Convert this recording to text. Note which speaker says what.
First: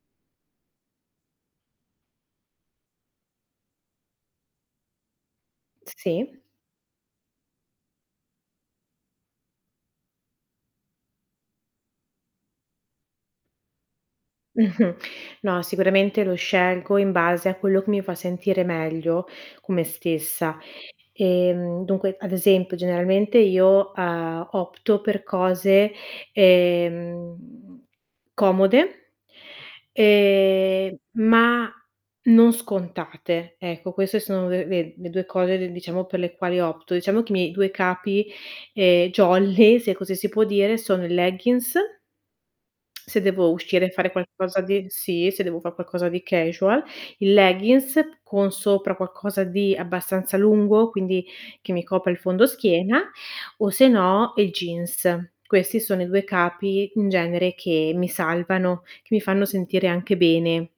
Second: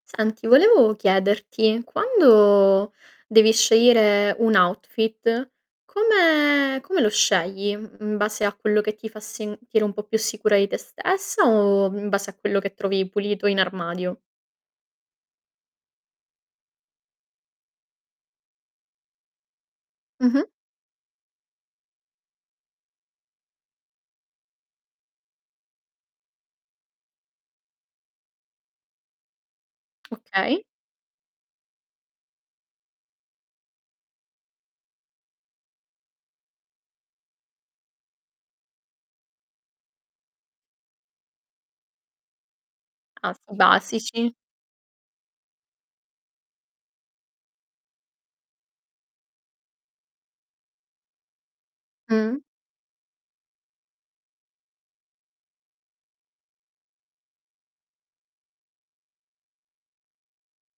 Speaker 1: Senti, volevo chiederti, quando devi scegliere un outfit,
Speaker 2: S sì.
Speaker 1: come come lo scegli? In base a quello che ti fa sentire un po' più sicura di te stessa, o in base a quello che trovi pulito in armadio?
Speaker 2: Mh-mh. No, sicuramente lo scelgo in base a quello che mi fa sentire meglio con me
Speaker 1: Mh-mh.
Speaker 2: stessa. Ehm, dunque, ad esempio generalmente io, uhm, opto per cose, ehm, comode
Speaker 1: Okay.
Speaker 2: ehm, ma non scontate. Ecco, queste sono le ve le 2 cose re diciamo per le quali opto. Diciamo che i miei due capi, ehm, jolly, se così si può dire, sono i leggins se
Speaker 1: Ah,
Speaker 2: devo uscire e fare
Speaker 1: basici.
Speaker 2: qualcosa di sì, se devo far qualcosa di casual. Il leggins con sopra qualcosa di abbastanza lungo, quindi che mi copra il
Speaker 1: Mh.
Speaker 2: fondoschiena, o se no il jeans. Questi sono i due capi in genere che mi salvano, che mi fanno sentire anche bene.